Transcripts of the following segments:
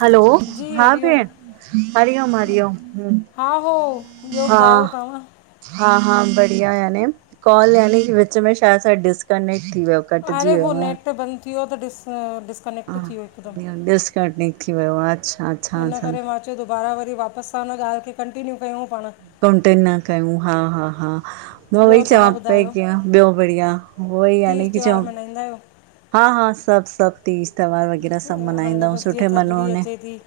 Hello. जी हा हरिओम भेण। हरिओम-हरिओम। हम्म हा--हा, ॿियो ॿुधायो तव्हां? हा-हा बढ़िया याने कॉल यानी के विच में शायद सां डिसकनेक्ट थी वियो। कटिजी अरे वियो उहो न नैट बंदि थी वियो त डिस्-डिस् कनेक्ट थी वियो हिकदमु, हा डिस्कनेक्ट थी वियो आहे अच्छा अच्छा अच्छा इनकरे मां चय चयो दुबारा वरी वापसि सां हुन ॻाल्हि खे कंटीन्यू कयूं पाण कोंटेन न कयूं, हा-हा-हा। मां ॿियो उहोई चवा तव्हां पई ॿुधायो किअं ॿियो बढ़िया, उहोई यानी की चवा वेंदा आहियो? हा-हा सभु-सभु तीज-त्योहार वग़ैरह त सभु हाणे मल्हाईंदा आहियूं बसि जीअं सुठे थधिड़ी नमूने। अचे थी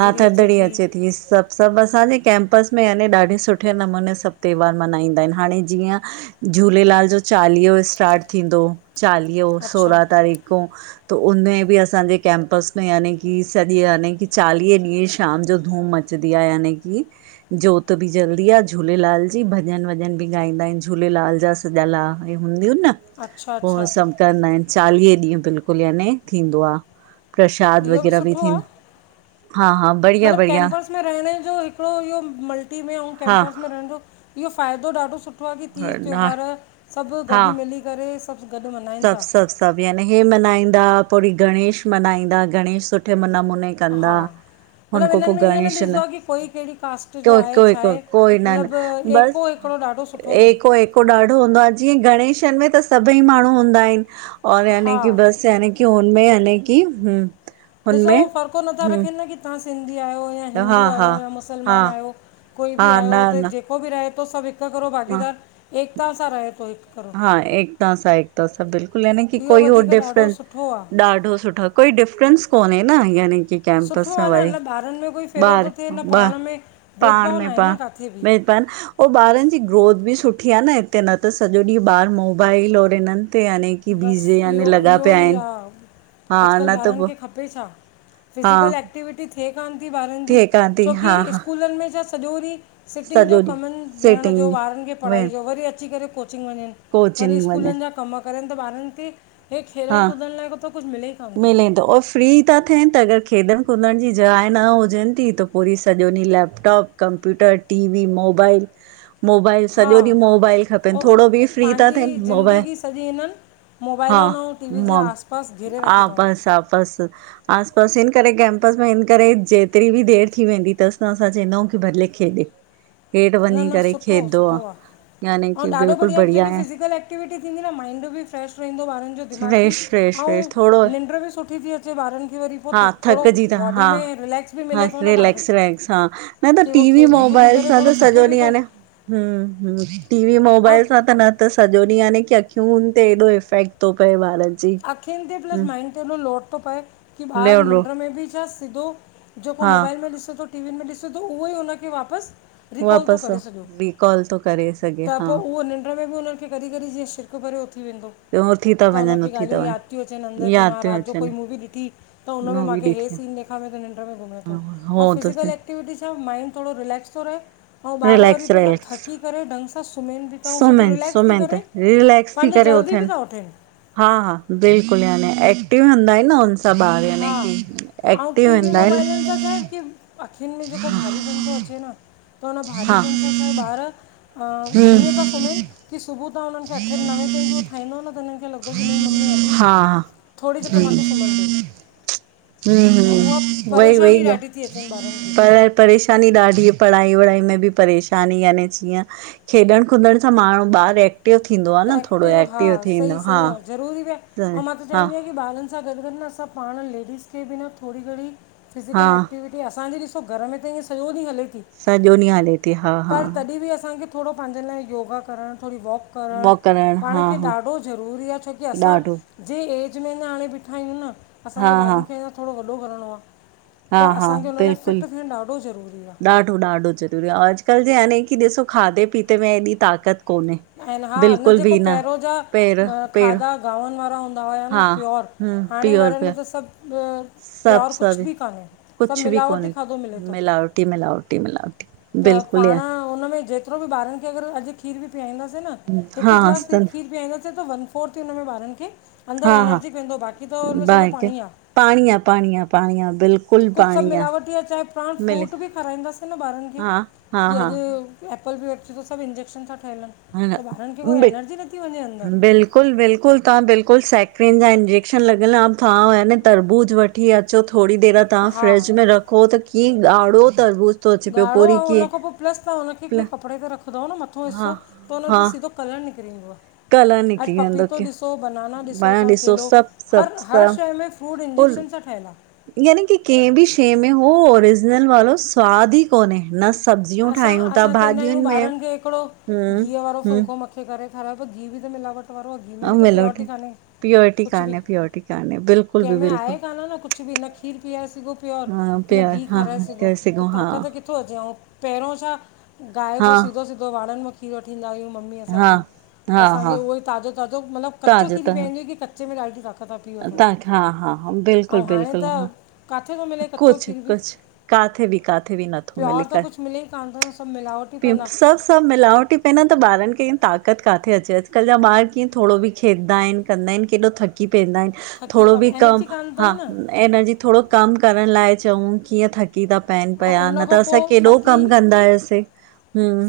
हा थधड़ी अचे थी, सभु सभु असांजे कैंपस में याने ॾाढे सुठे नमूने सभु त्योहार मल्हाईंदा आहिनि, हाणे जीअं झूलेलाल जो चालीहो स्टार्ट थींदो चालीहो अच्छा सोरहां तारीख़ खों त उन बि असांजे कैंपस में यानी की सॼे यानी की चालीह ॾींहं शाम जो धूम अच दीं आ। यानीकि। ज्योत बि जल्दी आ झूलेलाल जी भॼन वॼन बि ॻाईंदा आहिनि झूलेलाल जा सॼ लाइ आ इहे हूंदियूं न अच्छा पोइ अच्छा सभ कंदा आहिन चालीह ॾींहं बिल्कुल याने थींदो आ। प्रशाद इहो वग़ैरह बि सुठो थिन्दो आहे आ। हा- हा बढ़िया मतिलबु बढ़िया। कैंपस में रहण जो हिकिड़ो इहो मल्टी में ऐं हा कैंपस में रहण जो इहो फ़ाइदो ॾाढो सुठो सुठो आ की तीज हा त्योहार सभ गॾु मिली करे सभ गॾु करे सभ- सभ- सभ यानी हे मल्हाईंदा पो वरी गणेश मल्हाईंदा गणेश सुठे नमूने। हा कंदा हुन मतलब खां इनन पोइ में ईअं न गणेश ॾिसंदो आहे की कोई कहिड़ी कास्ट जो कोई आहे कोई छा को आहे कोई न न मतलब बस ऐको ॾाढो सुठो अथन। एको एको ॾाढो हूंदो आहे जीअं गणेशन में त सभई माण्हू हूंदा आहिन और यानी हा की बस यानी की कि उनमें याने की हूं। ॾिसो हुनमें उहो फको नथा हूं रखनि न की तां सिंधी आहियो या हा हिंदू हा आहियो या हा मुसलमान आहियो कोई बि हा आयो न त जेको न जेको बि रहे थो सभु हिक करो हा भागीदार एकता सां रहे थो हिकु करो। हा एकता सा एकता सां बिल्कुल यानी की इहो कोई हो वधीक ॾाढो डिफ्रेंस सुठो आहे ॾाढो सुठो कोई डिफ्रेंस कोन्हे न यानी की। सुठो कैंपस में आहे न वरी न ॿारनि में कोई फेरो थो ॿार थिए न ॿा पाण में पाण भेदभाव न में आहे न किथे बि पाण अऊ ॿारनि जी ग्रोथ बि सुठी आहे न हिते न त सॼो ॾींहुं ॿार मोबाइल और इन्हन हिनते यानी की बीजी बसि यानी इहो लॻा इहो पिया ई आहिन हा न त पोइ पे छा हा फिज़िकल एक्टिविटी थिए कोन थी ॿारनि जी थिए कान थी हा छोकी हा स्कूलनि में त सॼो ॾींह सॼो सिटिंग जो ॾींहुं कमनि वेहण जो सिटिंग ॿारनि खे पढ़ाई वेण जो वरी अची करे कोचिंग वञन वरी कोचिंग वञनि स्कूलनि जा कम करनि त ॿारनि खे हे खेलण हा कुॾण लाइ को त कुछ मिले कान थो। फ्री था थियन त अगर खेॾण कुदण जी जाइ न हुजन थी त पोइरी सॼो ॾींह laptop computer, T V, mobile. Mobile हा सॼो ॾींहुं मोबाइल खपनि उ थोरो बि फ्री था पंहिंजी थियनि मोबाइल ज़िंदगी सॼी हिनन मोबाइल हा ऐं अऊं टी वी जे आसपास घेरे रखी अथऊं। शाबस आस पास हिन करे कैंपस में हिन करे जेतिरी भी देर थी वेंदी अथस त असां चवंदा आहियूं की भले खेॾे। हेठि न वञी -न करे सुठो खेॾंदो -सुठो आ आहे यानी ऐं की ॾाढो बिल्कुलु बढ़िया आहे जे की फिज़िकल एक्ट ए्टिविटीं थीदी न माइड बि फ्रेश रहंदो ॿार जो। दिमाग भी फ्रेश फ्रेश फ्रेश अऊं थोरो नीॾ भी सुठी थी अचे ॿार खे वरी पो हा थोणो थकिजी था बोडी हा में रिलेक्स भी हा रिलेक्स- रिलेक्स हा न त की उहो टीवी खेॾी कुदी मोबाइल करे सां थोरो थके सॼो ॾिह बि थो यानी हूं टीवी ऐं मोबाइल सां न त सॼो ॾींह की अख़ियूंनि ते एॾो इफेक्ट थो पए ॿारनि खे। अखियुनि ते प्लस माइंड ते एॾो लोट थो पए की ले ॿार लो निंड में बि छा सिधो जेको हा मोबाइल में ॾिसे थो टीवीन में ॾिसे थो उहो ई उन खे वापस रिकॉल थो करे वापसि छॾियो रिकॉल थो करे सघे त हा पोइ उहो निंड में भी उनन मूंखे कॾहिं- कॾहिं जीअं शिरक भरिय ऊ थी वेंदो। ॿियो उथी था वञनि। ॻाल्यूं याद थी अचनि अन्दर यादि मां थियूं रात जो कोई अचनि मूवी मूवी ॾिठी तो उनमें मूवी मांखे हे ॾिठी सीन ॾेखामे थो नींॾ में घुमेतो ए हो थो फिजीकल थिए एक्टिविटी सां माइंड थोरो रिलेक्स थो रहे, हउं ॿारु वरी रिलैक्स पो शा रिलैक्स थक करें ढंग सां त सुम्हेन भी था अउं सुबु सुम्हनि रिलेक्स थी सुम्हनि त करे, रिलैक्स थी पांजो करे जल्दी भी उथनि था उठे। हा हा, बिल्कुलु याने, एक्टिव हंदा हिन न ओस हा, अउं टी वी, हूंदा आहिनि मोबाइलिन सां छाहे की अखियुनि में जेको भारीपन थो अचे न, त हुन हा भारीपन सां छा ॿारु हा, ईअं थो हम्म सुम्हेन, की सुबह तां हुनन खे अठे नवे ताईं बि उनखे उथाई दव न त हिननि खे लॻो। बोलेगी नी मम्मी अभी, हा थोरी देरि त मांखे सुम्हन ॾियो। त उहा हुं वई वई, परेशानी ॾाढी थी अचनि ॿारनि खे पर परेशानी ॾाढी पढ़ाई- वढ़ाई में बि परेशानी यानि जीअं खेॾण कुॾण सां माण्हूं ॿारु एक्टिव थींदो आ, त न थोरो हा एक्टिव सही थींदो आ, हा सही आहे ज़रूरी भी आहे, मां त हा चाहिदीया की ॿारनि सां गॾु- गॾु न, असां पाण लेडीस खे बि न थोरी घणी, हा फिज़िकल एक्टिविटी असांजे ॾिसो घरु में त इय सॼो ॾींहु हले थी। सॼो ॾींहु हले थी हा हा पर तॾहिं बि असांखे थोरो पांजे लाइ, योगा करण थोरी वॉक करण, वॉक पाण हा खे हा ॾाढो ज़रूरी आ, छोकी असां ॾाढो जे ऐज में अञा हाणे ॿीठा आहियूं, न हा असांखे हा ॿारनि खे अञा थोरो वॾो करिणो आ हा त हा असांखे हुन लाए, फिट बिल्कुलु थियणु ॾाढो ज़रूरी आ ॾाढो ज़रूरी आ, अॼकल्हु जे नी की ॾिसो खाधे पीते में एॾी ताक़त कोन्हे। आहिनि हा न बिल्कुल जेको बि पहिरों जा पेर पेर खाधा, गांवनि वारा हुंदा हुआ चवा हेना हा प्योर, हम्म हाणे प्योर वारनि में प्योर त सभु, प्योर सभु कुझु सभु बि कोने सभु कुछ बि मिलावटी कोन्हे। खाधो मिले थो, मिलावटी मिलावटी मिलावटी त बिल्कुलु ई पाण आहे। उनमें जेके कतिरो बि ॿारनि खे अगर अॼु खीर बि पियाईदासे, न हिकु हा गिलास सन खीर पीआाईदासीं त वन फोर थी हुन में ॿारनि खे, अंदरि हा हा एनर्जीक वेंदो बाक़ी त हुनमें सॼो बाहिक पाणी आ। पाणी आ पाणी आ पाणी आ बिल्कुलु कुझु सभु पाणी मिलावटी आ, चाहे पाण मिले फ्रूट बि खाराईदासे न ॿारनि खे हा हा हा ॼियं अॼु एपल बि अचे थो, सभु इंजेक्शन सां ठहियल हिनि त ॿारनि खे कोई, ह एनर्जी नथी वञे अंदर बिल्कुलु बिल्कुलु तां बिल्कुलु सैक्रिन जां इंजेक्शन लॻल आ, थां आ न तरबूज वठि वठी अचो थोरी देरि तां हा फ्रिज में रखो त कीअं ॻाढ़ो तरबूज़ ॻाढ़ो ऐं हुनखां पो प्लस तां हुनखे के प्ल कपड़े ते रखंदाओ न मथो हा हिसो त हुन हा ते सिधो कलर निकिरींदो कलर आ अॼु निकिरी वेंदो पपीतो की ॾिसो, बनाना ॾिसो, पाण तां केलो सभु हर सभु हर सभु शेइ में फूड और इंजेक्शन सां ठहिय आ। यानी की कंहिं बि शेइ में हो, ओरिजिनल वारो स्वाद ई कोने नस् असां असां चवंदा आहियूं, ॿारनि खे हिकिड़ो हम्म घीअंहुं वारो फुलको हम्म मखे करे खारायो घीअंहुं बि त मिलावट वारो आ, घीअंहुं में बि त मिलोट प्योरिटी काने प्योरिटी कुझु बि, कान्हे प्योरिटी कान्हे बिल्कुल बि केमें बिल्कुलु आहे कान न कुझु बि न खीरु पीयारे सघो प्योर हा न प्यार घीअंहुं हा खाराए हा सघो करे त सघूं हा ताक़त किथो अचे ऐं पहिरियों छा? गाइन हा जो सिधो -सिधो वारनि मुंखे खीर वठींदा आहियू, मम्मी हा असांजूं त हा असांखे हा उवई ताज़ो ताज़ो मतिलबु क़च्चो तव्हांजो खीर ही तव्हां पेइंदी ही की क़च्चो क़च्चे में ॾाढी ताक़त आ, पी वठो तव्हांखे हा हा हा बिल्कुलु ऐं हाणे बिल्कुलु त हा काथे तो मिले क़च्चो कुझु खीर बि, कुझु किथे बि किथे बि नथो मिले प्योर तो क कुझ मिले कोने थो न सभु मिलावट [unintelligible] सभु मिलावट ई पेदा त ॿारनि खे ईअं ताक़त काथे अचे, अॼुकाल्हु जा ॿार कीअं थोरो बि खेॾंदा हिन। कंदा आहिनि केॾो थकी पवंदा आहिनि थकी थोरो था बि कम एनर्जी कान हा अथनि न एनर्जी थोरो कमु करण लाइ चऊं कीअं थक थकी ता पाइनि ऐं पिया, उन न खां त असां पोइ केॾो थकी कमु कंदा हुआसीं।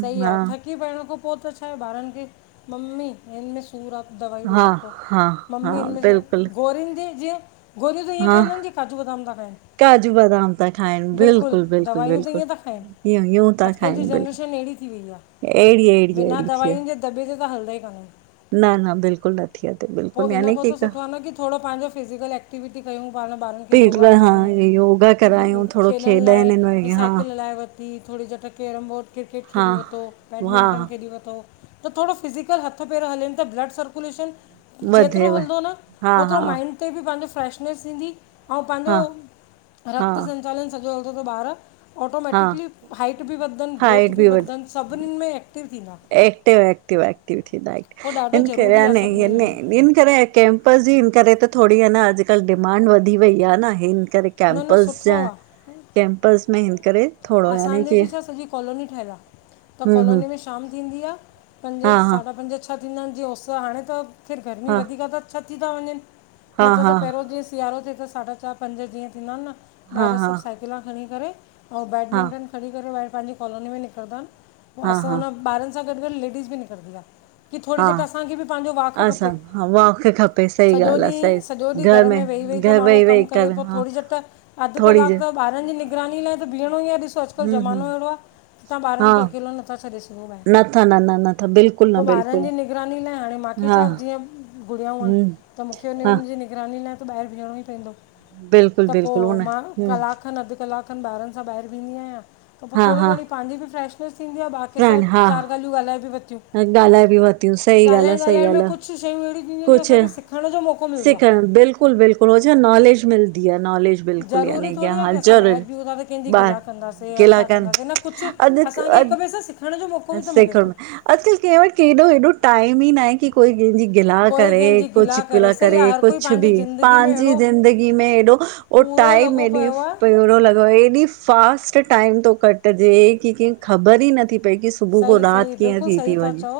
सही आहे हा थकी पाइण खां पोइ त छा आहे ॿारनि खे मम्मी हिन में सूर आ दवाई ॾेई हा रखो। हा हा मम्मी हिन बिल्कुलु में गोरिुनि जी जीअं गोरियूं त इअं हा खाईंदाइन जिऐ काजू बदाम था खाइनि। काजू बदाम था खाइनि बिल्कुलु- बिल्कुलु- दवाइयूं त बिल्कुलु इय यूं था खाइनि बिल्कुलु कण्डिशन अहिड़ी थी वई आ। अहिड़ी अहिड़ी बिना अहिड़ी थी वई दवााइनि जे दॿे ते त हलंदा ई काननि। न -न बिल्कुलु नथी अचे बिल्कुलु इन याने खां की त सुठो आहे न की थोरो पंहिंजो फिज़िकल ऐक्ट ऐक्टिविटी कयूं पाण ॿारनि खे पेट योगा लाइ हा करायूं, योगा करायूं थोरो खेॾण लाइ खेॾाइनि हिन में हा साइकिल हलाए वठि थोरी झटि कैरम बोर्ड, क्रिकेट हा खेडि वरतो, हा बैडमिंटन खेडि वरतो। त थोरो फिज़िकल हथ- पेर हलनि ता ब्लड सर्कुलेशन जेतिरो वधेव हलंदो न हा ओतिरो हा माइंड उते बि पंहिंजो फ्रेशनस ईंदी पंहिंजो हा हा रक्त संचालन सजो हलंदो त ॿार, हा ऑटॉमेटिक हाईट बि वधनि, ग्रोथ हाइट बि वधे वधनि सभिनि में थींदा एक्टिव- एक्टिव -एक्टिव थींदा उहो ॾाढो हिन ज़रूरी आहे सभिनीनि लाइ करे कैम्पस जी हिन करे त थोरी ह न अॼुकल्ह डिमांड वधी वई आ न हिन करे। न न कैंमपस जा सुठो आहे कैम् कैम्पस में हिन करेे थोड़ो याने असांजे बि कीअ छा सॼी कॉलोनी ठहियलु आहे त हम् -हम्। कॉलोनी में शाम थींदी आ। पंजे साढा पंज छह थींदा आहिनि जीअं उस हाणे त खैर गर्मी हा वधीक त छ थी था वञनि, हा न त हा पहिरियों जीअं सिआरो थिए त साढा चारि पंज जीअं थींदा आहिनि न हा ॿार हा सभु साइकिलां खणी करे ऐं हा बैडमिंटन खणी करे ॿहिर पंहिंजी कॉलोनी में निकिरदा आहिनि। पोइ हा असां हा हुन ॿारनि सां गॾु- गॾु लेडीस बि निकिरंदी आ। की थोरी हा देर असांखे बि पंहिंजो वाक असां खपे, हा वॉक खपे सही सॼो ॻाल्हि आ सही ॾींहुं सॼो ॾींहुं घर में वेई -वेई त घर माण्हू वेही कम वेही करे कर पो हा थोरी झट, अध थोरी कलाक देर त ॿारनि जी निगरानी लाइ त बीहणो ई आ ॾिसो अॼुकल्ह हूं हूं ज़मानो अहिड़ो आ तव्हां हा ॿारन खे अकेलो नथा छॾे सघो ॿाहेर, नथा न न नथा बिल्कुलु पो न ॿारन बिल्कुलु जी निगरानी लाइ हाणे मां मूंखे छा हा जीअं गुणियाऊं हिनि, हूं त मूंखे हा उन जी निगरानी लाइ त ॿाहिर बीहणो ई पवंदो। बिल्कुल त पो बिल्कुल हुन मां हूं कलाक खनि अधु कलाक खन बारनि सां बाहर भिंनदी आहिया। त पो हा थोरी हा घणी पांजी भी नसफ्रेश थिदी आ, बाक़ी केसां फ्रेंड हा चार गालियु ॻालाए बिरिियूं [unintelligible] ॻाल्हाए बि वरतियूं। सही ॻाल्हि आ, सही ॻाल् आ। कुझ शयू अहिड़ियूं थींदियूं जो असांखे सिखण जो मौको मिलंदो आ। बिलकुल- बिलकुल हो छा नॉेलेज मिलदी आ नॉेलेज ज़रूरी थोरी आ की असां ॿाहिरि बिहूंता त कंहिंजी ॿार गिला कंदासीं या गिला छा कनि कंदासीं न कुछ अधु असांखे हिक अधु ॿिए सां स सेखण में, अॼकल्ह कंहिं वटि केॾो हेॾो टाइम ई न आहे की कोई कंहिंजी गिला कोई करे, कंहिंजी को गिला चिकिला सही करे आहे हर कोई कुछ पंहिंजी बि ज़िंदगी में पंहिंजी अहिड़ो ज़िंदगी में एॾो ओ पूरो टाइम लॻो एॾी पियो आहे थोरो लॻो एॾी फ फास्ट टाइम थो कटिजे की कंहिंखे ख़बर ई नथी पए की सुबुह खौ सही राति सही कीअं बिल्कुल्ह थी सही थी था वञे। चओ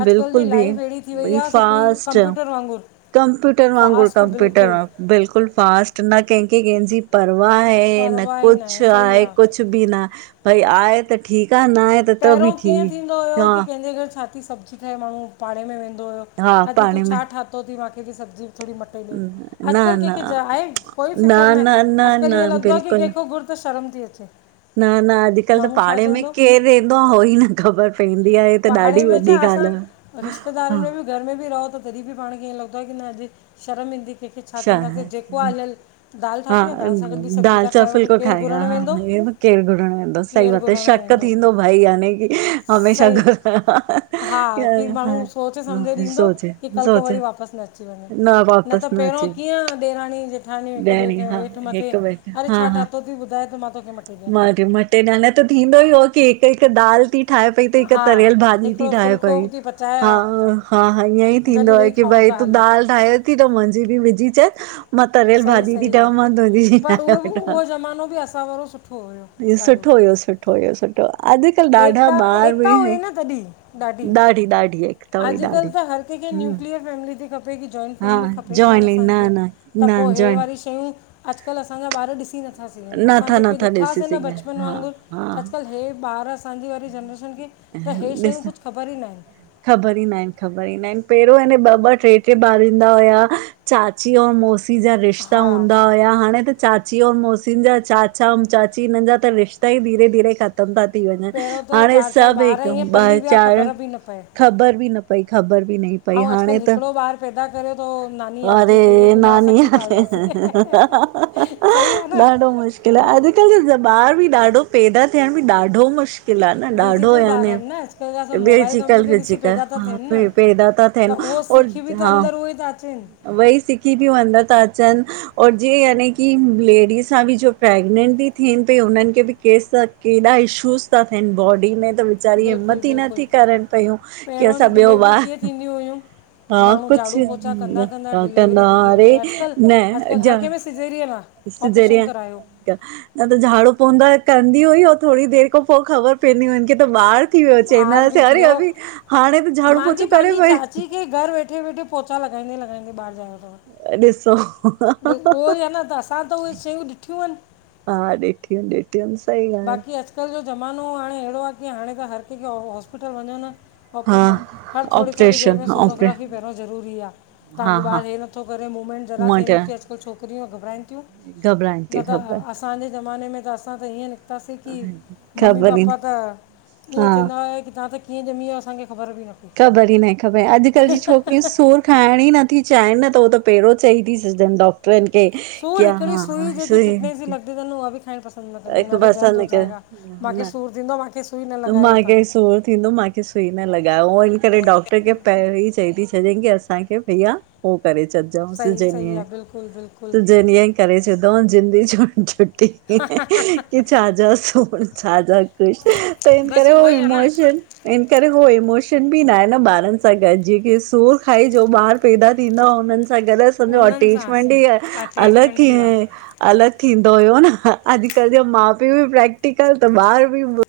अॼुकल्ह बिल्कुल जी बि लाइफ अहिड़ी थी वई भई आहे हिकिड़ी फासस्ट कंप्यूटर वांगुरु कंप्यूटर वांगुरु, फास्ट कंप्यूटर बिल्कुलु वा बिल्कुल फास्ट न कंहिंखे कंहिंजी परवा है, न कुछ आहे कुछ बि ना भई आये त ठीक आ, न आये त त बि पहिरियों कीअं थींदो हुयो ठीकु हा की कंहिंजे घर छा ती सब्जी ठये माण्हू पाड़े में वेंदो हुयो हा अॼ तूं पाणे में छा ठातो ती मांखे ॿि सब्जी थोंणी म टे ॾे न अॼकल्ह न कंहिंखे जा ए कोई न फिक्र ना ए न न अॼुकल ईअं न लॻदो आ की कंहिंखो घुर त शर्म थी अचे। न-न अॼुकल्ह त माण्हू छा पाड़े में चवंदो केंर रेंदो आ हो ही ई न ख़बर पइदी आ हे त ॾाढी पाड़े में छा वॾी असां ॻाल्हि आ हा। रिश्तेदारनि में बि घर में ॿि रहो त तॾहिं ॿि पाण खे ईअं लॻंदो आ की न अॼु शर्म ईंदी कंहिंखे छा चइदासे जेको आ हलहल हा दाल सा फुल्को केरु खाएगा घुरणु वेंदो केर घुरण वेंदो सही केरु बात है घुरणु शक वेंदो थींदो भाई याने की हमेशा सही घर हा की माण्हू सोचे सम्झे ॾींदो सोचे की कल्ह को सोचे वरी वापसि न अची वञे। न त पहिरों कीअं ॾेराणी जेठा ठानि हिक ॿिए ॾियणी खे हा हेठि मथे हिक ॿ अरे छा ठातयोथई ॿुधाए त मां तोखे मटे म मटे न न त थींदो ई हो की हिक-हिक दाल थी ठाहे पई त, हिक हा तरियल भाॼी हिकिड़ो थी ठाहे फुल्को पई। थी पचाए हा हा-हा-हा ईअं ई गॾु थींदो आये वेही की खाऊं भई था तूं हल दाल ठाहे ती त मुंहिंजी बि विझी च मां तरियल सही भाॼी ती ठायां मां तुंहिंजी थी ठाहे वठां। जमानो ॿि अ असा वारो सुठो हुओ। इ सुठो हुयो, सुठो हुयो, सुठो अॼकल्ह एकता, एकता हुई न तॾहिं ॾाढी। ॾढी-ॾाढी ए अॼुकल्ह त हर कंहिंखे न्यूक्लियर फैमिली थी खपे की जॉइंट हा फैमिली खपे कान जॉइनिंग न असांखे, न त न पोइ हे जॉइन वरी शयूं अॼुकल्ह असांजा ॿार ॾिसी नथा सिघंन असां नथा जेके नथा ॾिसी ॾिठासीं न सघनि बचपन हा वांगुरु हा त अॼुकल्ह हे ॿार असांजी वारी जनरेशन खे त हे ऐं शयूं ॾिस [unintelligible] कुझु ख़बर ई न आहिनि ख़बर ई ना आहिनि ख़बर ई ना आहिनि पहिरों अने ॿ-ॿ टे-टे ॿार ईंदा हुया चाची और मोसी जा रिश्ता हा हूंदा हुया हाणे त चाची और मोसी जा चाचा ऐं चाची हिननि जा त रिश्ता ई धीरे-धीरे खतम तम था थी वञनि पहिरों हाणे चारि त चारि ॿि हिक ॿार ईअं ॿ पली विया चार ख़बर बि न पए ख़बर ॿि न पई ख़बर बि न पयी हाणे त हिकु ॿार पैदा करे तो नानी याद ती अरे अचीं वने मा असां नानी कीय पा लंदासीं? सही आ ॾाढो मुश्किल आहे न। अॼुकल्ह जा ॿार ॿि ॾाढो पैदा थियण में ॾाढो मुश्कुल डिजिटल ॿार आहिनि न अॼुकल्ह जा सभु मोबाइल कंप्यूटर ॾिसी पैदा था थियनि न [unintelligible] पैदा था त थियनि उहो और सिखी बि त हा अंदरि उहे ई था अचनि वई सिखी ॿि अदर था अचनि और जीअं यानी की लेडीस सां ॿि जो प्रेगनेंट थी थियनि पई उन्हनि खे ॿि केस केॾा इशूज़ था थियनि बॉडी में त वेंचारी बिल्कुलु हिम्मत ई बिल्कुलु नथी करनि पियूं की पहिरों असां जी ॿियो डिलेवरी बार कीअं थींदियूं हुयूं माण्हू झाड़ू पोछा कंदा कंदा डिलेवरी थी थी वञे अॼुकल्ह अॼुकल्ह हर कंहिंमें [unintelligible] सिजेरियन आ। सिजेरियन न त झाड़ू पोंदा कंदी हुई, ऐं थोरी देरि खां पोइ ख़बर पवंदी हुई उनखे त ॿार थी वियो ॿार चईंदास बि थी अरे वियो अभी हाणे त झाड़ू पोछो करे पई? घर् वेठे- वेठे पोचा लॻाईंदे- लागाईंदे ॿार् जायो तव। अ ॾिसो। ब उहो ई आहे न, त असां ब् त उहे शयूं ॾिठियूं आहिन्। हा ॾिठी अन ॾि ट्यूम्पल [unintelligible] बाक़ी अॼुकल्ह जो ज़मानो आहे, हाणे अहिड़ो आहे की हाणे त हर कंहिंखे हॉस्पिटल वञन्? ऑपरेशन्, हा हर थोरी थोरी देरि ऑपरेशन में ऑपरे सोनोग्राफी पहिरियों ज़रूरी आह। हा तहांजो हा ॿारु हे नथो करे, मूमेंट ज़रा मां बी नथी अचे। चयो [unintelligible] त छोकिरियूं घबराइनि थियूं, घबराए न थी त घबराए असांजे ज़माने में त असां त ईअं पासे थी, ममी ख़बर ई न पापा त एय हा चइदा हुया कि तहाँ त कीअं ॼमीया असांखे ख़बर बि न? पई ख़बर ई न आहे ख़बर अॼुकल्ह जी छोकिरियूं सूर खाइण ई नथी चाहिनि न त उहो त पहिरियों चई थी छॾनि डॉक् कियन के कि हां हां सुइ त उहा बि खाइण बस् अस बासा में चइन् सूरु थींदो मूंखे सुई न लॻायो मांखे तव्हां सूर थींदो मांखे सूर सुई न लॻायो, हिन करे डॉक्टर खे पहिरीं चई थियूं छॾन् की असांखे भईया, हो करे छॾ चओन् सही सही सिजेरियन, आहे बिल्कुलु बिल्कुलु सिजेरियन करे छॾजां जिंद ई छुटी। [unintelligible] की छा जा सोण छा जा कुश, त इन करे बसि हो उहो ई आहे न इमोशन इन करे हो इमोशन बि न आहे न ॿारनि सां गॾु, जेकी सूर खाइ जो ॿार् पैदा थींदा, हुननि सां गॾु असांजो उन्हनि सां अटैचमेंट ई अलॻि अटैचमेंट थी बि आहे अलॻि थींदो हुयो न, अॼुकल्ह जा माउ- पीउ बि प्रेक्टिकल त ॿार बि